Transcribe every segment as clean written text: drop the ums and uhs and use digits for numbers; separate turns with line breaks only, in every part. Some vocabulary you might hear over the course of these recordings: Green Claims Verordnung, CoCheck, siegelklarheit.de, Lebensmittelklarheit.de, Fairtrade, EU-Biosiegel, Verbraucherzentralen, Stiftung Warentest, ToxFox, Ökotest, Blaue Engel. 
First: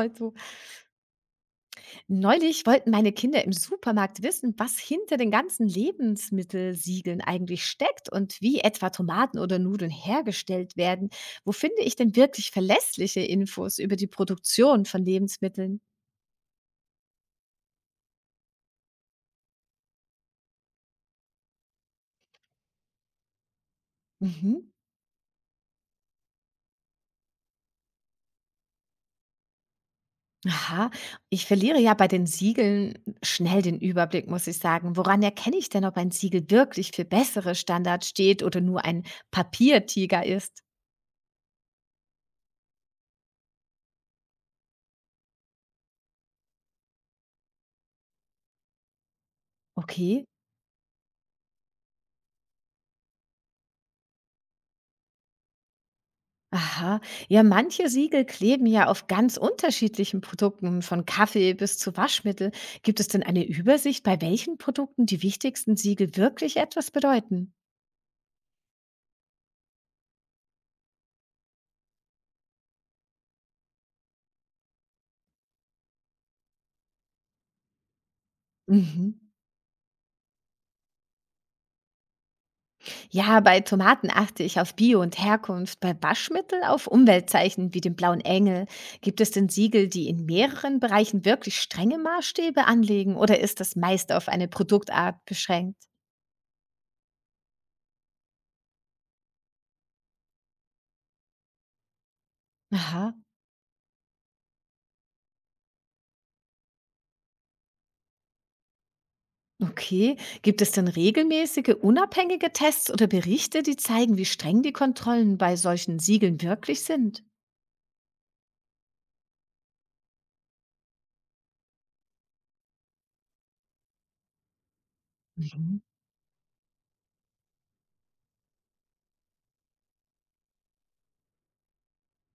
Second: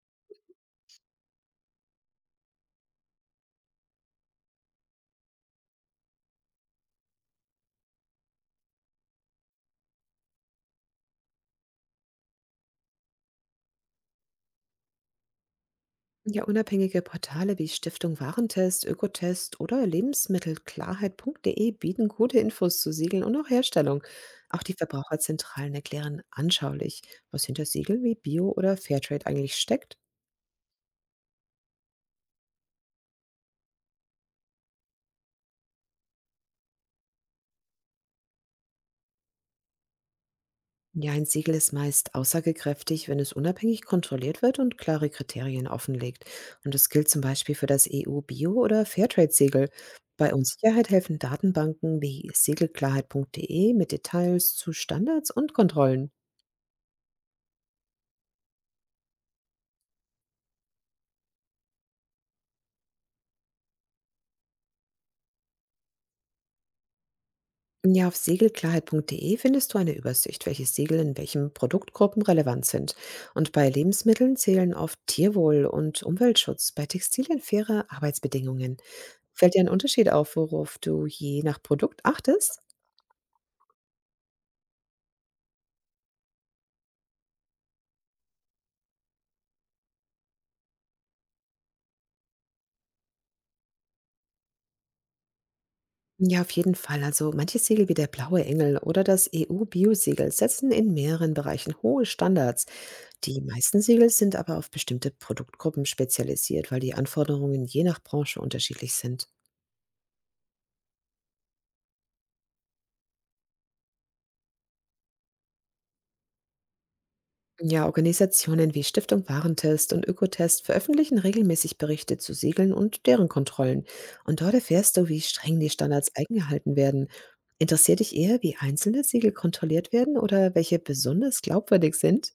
Also, neulich wollten meine Kinder im Supermarkt wissen, was hinter den ganzen Lebensmittelsiegeln eigentlich steckt und wie etwa Tomaten oder Nudeln hergestellt werden. Wo finde ich denn wirklich verlässliche Infos über die Produktion von Lebensmitteln?
Ja, unabhängige Portale wie Stiftung Warentest, Ökotest oder Lebensmittelklarheit.de bieten gute Infos zu Siegeln und auch Herstellung. Auch
Mhm.
die Verbraucherzentralen erklären anschaulich, was hinter Siegeln wie Bio oder Fairtrade eigentlich steckt.
Aha, ich verliere ja bei den Siegeln schnell den Überblick, muss ich sagen. Woran erkenne ich denn, ob ein Siegel wirklich für bessere Standards steht oder nur ein Papiertiger ist?
Ja, ein Siegel ist meist aussagekräftig, wenn es unabhängig kontrolliert wird und klare Kriterien offenlegt. Und das gilt zum Beispiel für das EU-Bio- oder Fairtrade-Siegel.
Okay.
Bei Unsicherheit helfen Datenbanken wie siegelklarheit.de mit Details zu Standards und Kontrollen.
Aha, ja, manche Siegel kleben ja auf ganz unterschiedlichen Produkten, von Kaffee bis zu Waschmittel. Gibt es denn eine Übersicht, bei welchen Produkten die wichtigsten Siegel wirklich etwas bedeuten?
Ja, auf segelklarheit.de findest du eine Übersicht, welche Siegel in welchen Produktgruppen relevant sind. Und bei Lebensmitteln zählen oft Tierwohl und Umweltschutz, bei Textilien faire Arbeitsbedingungen.
Mhm.
Fällt dir ein Unterschied auf, worauf du je nach Produkt achtest?
Ja, bei Tomaten achte ich auf Bio und Herkunft, bei Waschmittel auf Umweltzeichen wie den blauen Engel. Gibt es denn Siegel, die in mehreren Bereichen wirklich strenge Maßstäbe anlegen oder ist das meist auf eine Produktart beschränkt?
Ja, auf jeden Fall. Also manche Siegel wie der Blaue Engel oder das EU-Bio-Siegel setzen in mehreren Bereichen hohe Standards.
Aha.
Die meisten Siegel sind aber auf bestimmte Produktgruppen spezialisiert, weil die Anforderungen je nach Branche unterschiedlich sind.
Okay. Gibt es denn regelmäßige, unabhängige Tests oder Berichte, die zeigen, wie streng die Kontrollen bei solchen Siegeln wirklich sind?
Ja, Organisationen wie Stiftung Warentest und Ökotest veröffentlichen regelmäßig Berichte zu Siegeln und deren Kontrollen. Und dort erfährst du, wie streng die
Mhm.
Standards eingehalten werden. Interessiert dich eher, wie einzelne Siegel kontrolliert werden oder welche besonders glaubwürdig sind?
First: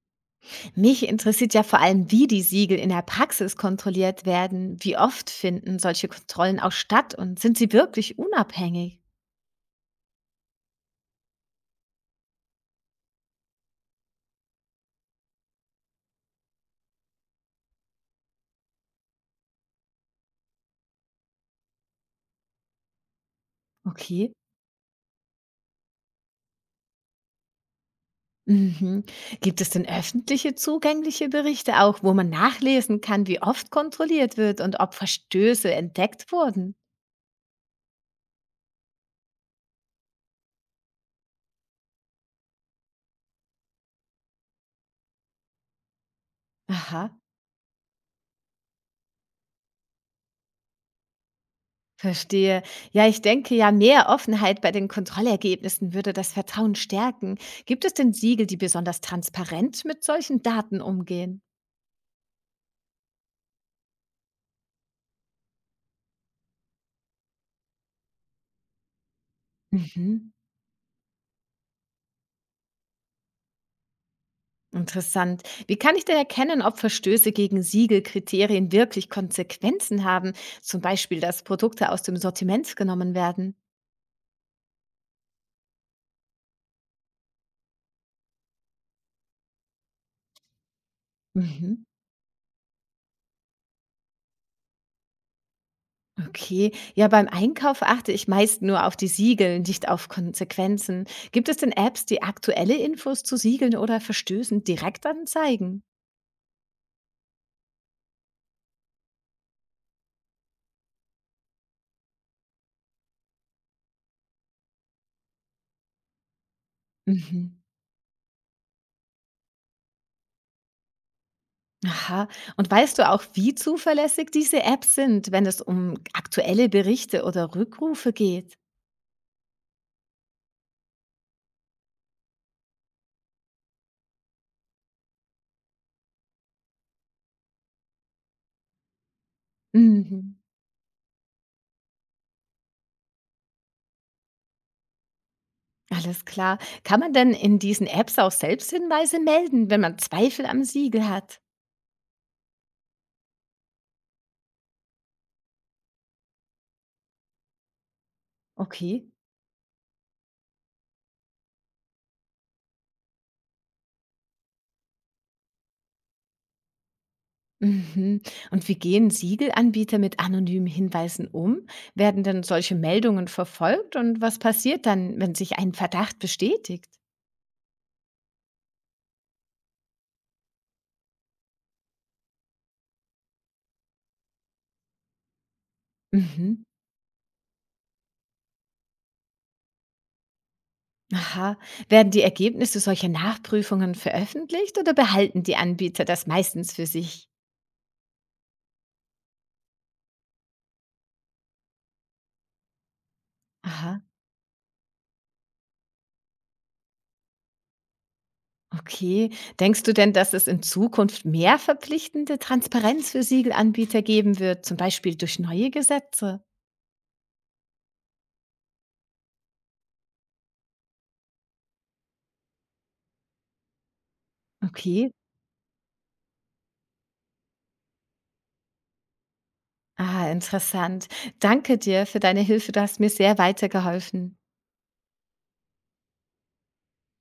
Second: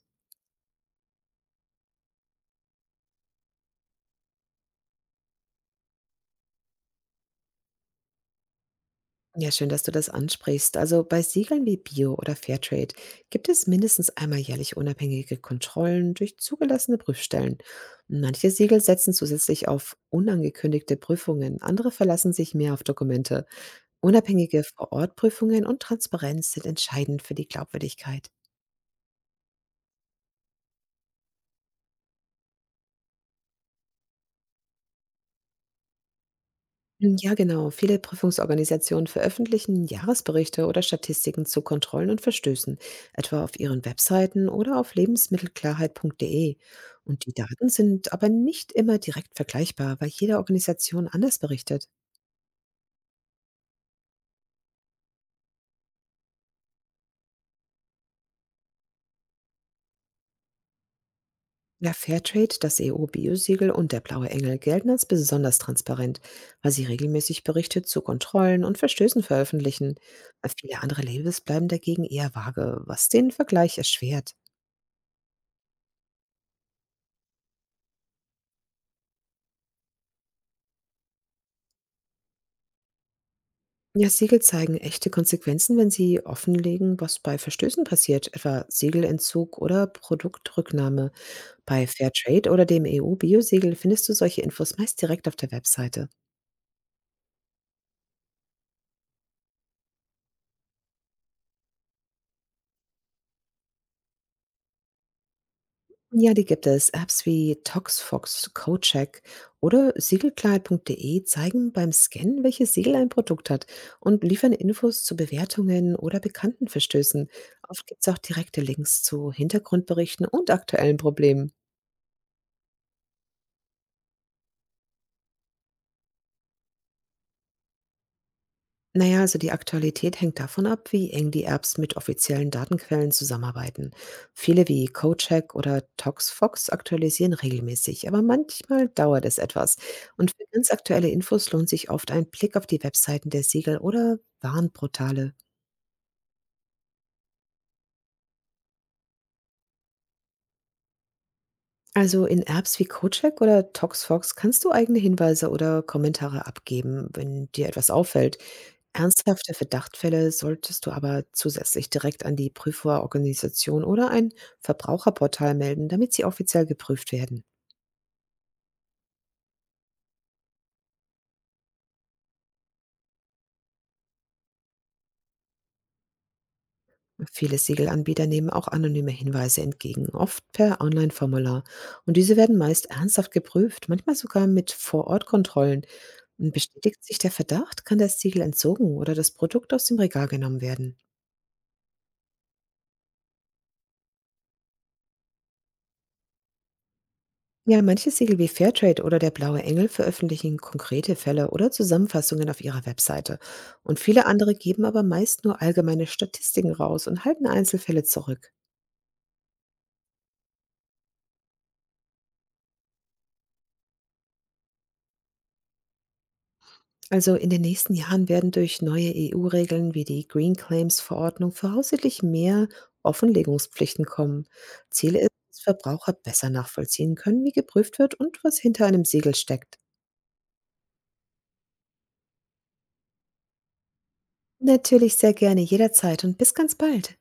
Mich interessiert ja vor allem, wie die Siegel in der Praxis kontrolliert werden. Wie oft finden solche Kontrollen auch statt und sind sie wirklich unabhängig?
Ja, schön, dass du das ansprichst. Also bei Siegeln wie Bio oder Fairtrade gibt es mindestens einmal jährlich unabhängige Kontrollen durch zugelassene Prüfstellen. Manche Siegel setzen zusätzlich auf unangekündigte Prüfungen, andere verlassen sich mehr auf Dokumente.
Okay.
Unabhängige Vor-Ort-Prüfungen und Transparenz sind entscheidend für die Glaubwürdigkeit.
Mhm. Gibt es denn öffentliche zugängliche Berichte auch, wo man nachlesen kann, wie oft kontrolliert wird und ob Verstöße entdeckt wurden?
Ja, genau. Viele Prüfungsorganisationen veröffentlichen Jahresberichte oder Statistiken zu Kontrollen und Verstößen, etwa auf ihren Webseiten oder auf lebensmittelklarheit.de.
Aha.
Und die Daten sind aber nicht immer direkt vergleichbar, weil jede Organisation anders berichtet.
Verstehe. Ja, ich denke ja, mehr Offenheit bei den Kontrollergebnissen würde das Vertrauen stärken. Gibt es denn Siegel, die besonders transparent mit solchen Daten umgehen?
Ja, Fairtrade, das EU-Biosiegel und der Blaue Engel gelten als besonders transparent, weil sie regelmäßig Berichte zu Kontrollen und Verstößen veröffentlichen.
Mhm.
Viele andere Labels bleiben dagegen eher vage, was den Vergleich erschwert.
Interessant. Wie kann ich denn erkennen, ob Verstöße gegen Siegelkriterien wirklich Konsequenzen haben? Zum Beispiel, dass Produkte aus dem Sortiment genommen werden.
Ja, Siegel zeigen echte Konsequenzen, wenn sie offenlegen, was bei Verstößen passiert, etwa Siegelentzug oder Produktrücknahme.
Mhm.
Bei Fairtrade oder dem EU-Biosiegel findest du solche Infos meist direkt auf der Webseite.
Okay, ja, beim Einkauf achte ich meist nur auf die Siegel, nicht auf Konsequenzen. Gibt es denn Apps, die aktuelle Infos zu Siegeln oder Verstößen direkt anzeigen?
Ja, die gibt es. Apps wie ToxFox, CoCheck oder siegelklarheit.de zeigen beim Scannen, welches Siegel ein Produkt hat und liefern Infos zu Bewertungen oder bekannten Verstößen.
Mhm.
Oft gibt es auch direkte Links zu Hintergrundberichten und aktuellen Problemen.
Aha, und weißt du auch, wie zuverlässig diese Apps sind, wenn es um aktuelle Berichte oder Rückrufe geht?
Na ja, also die Aktualität hängt davon ab, wie eng die Apps mit offiziellen Datenquellen zusammenarbeiten. Viele wie CoCheck oder ToxFox aktualisieren regelmäßig, aber manchmal dauert es etwas. Und
Mhm.
für ganz aktuelle Infos lohnt sich oft ein Blick auf die Webseiten der Siegel oder Warnportale.
Alles klar. Kann man denn in diesen Apps auch Selbsthinweise melden, wenn man Zweifel am Siegel hat?
Also in Apps wie CoCheck oder ToxFox kannst du eigene Hinweise oder Kommentare abgeben, wenn dir etwas auffällt.
Okay.
Ernsthafte Verdachtfälle solltest du aber zusätzlich direkt an die Prüforganisation oder ein Verbraucherportal melden, damit sie offiziell geprüft werden.
Mhm. Und wie gehen Siegelanbieter mit anonymen Hinweisen um? Werden denn solche Meldungen verfolgt? Und was passiert dann, wenn sich ein Verdacht bestätigt?
Viele Siegelanbieter nehmen auch anonyme Hinweise entgegen, oft per Online-Formular. Und diese werden meist ernsthaft geprüft, manchmal sogar mit Vor-Ort-Kontrollen. Und
Mhm.
bestätigt sich der Verdacht, kann das Siegel entzogen oder das Produkt aus dem Regal genommen werden.
Aha. Werden die Ergebnisse solcher Nachprüfungen veröffentlicht oder behalten die Anbieter das meistens für sich?
Ja, manche Siegel wie Fairtrade oder der Blaue Engel veröffentlichen konkrete Fälle oder Zusammenfassungen auf ihrer Webseite. Und
Aha.
viele andere geben aber meist nur allgemeine Statistiken raus und halten Einzelfälle zurück.
Okay. Denkst du denn, dass es in Zukunft mehr verpflichtende Transparenz für Siegelanbieter geben wird, zum Beispiel durch neue Gesetze?
Also in den nächsten Jahren werden durch neue EU-Regeln wie die Green Claims Verordnung voraussichtlich mehr Offenlegungspflichten kommen.
Okay.
Ziel ist, dass Verbraucher besser nachvollziehen können, wie geprüft wird und was hinter einem Siegel steckt.
Ah, interessant. Danke dir für deine Hilfe. Du hast mir sehr weitergeholfen.
Natürlich sehr gerne, jederzeit, und bis ganz bald.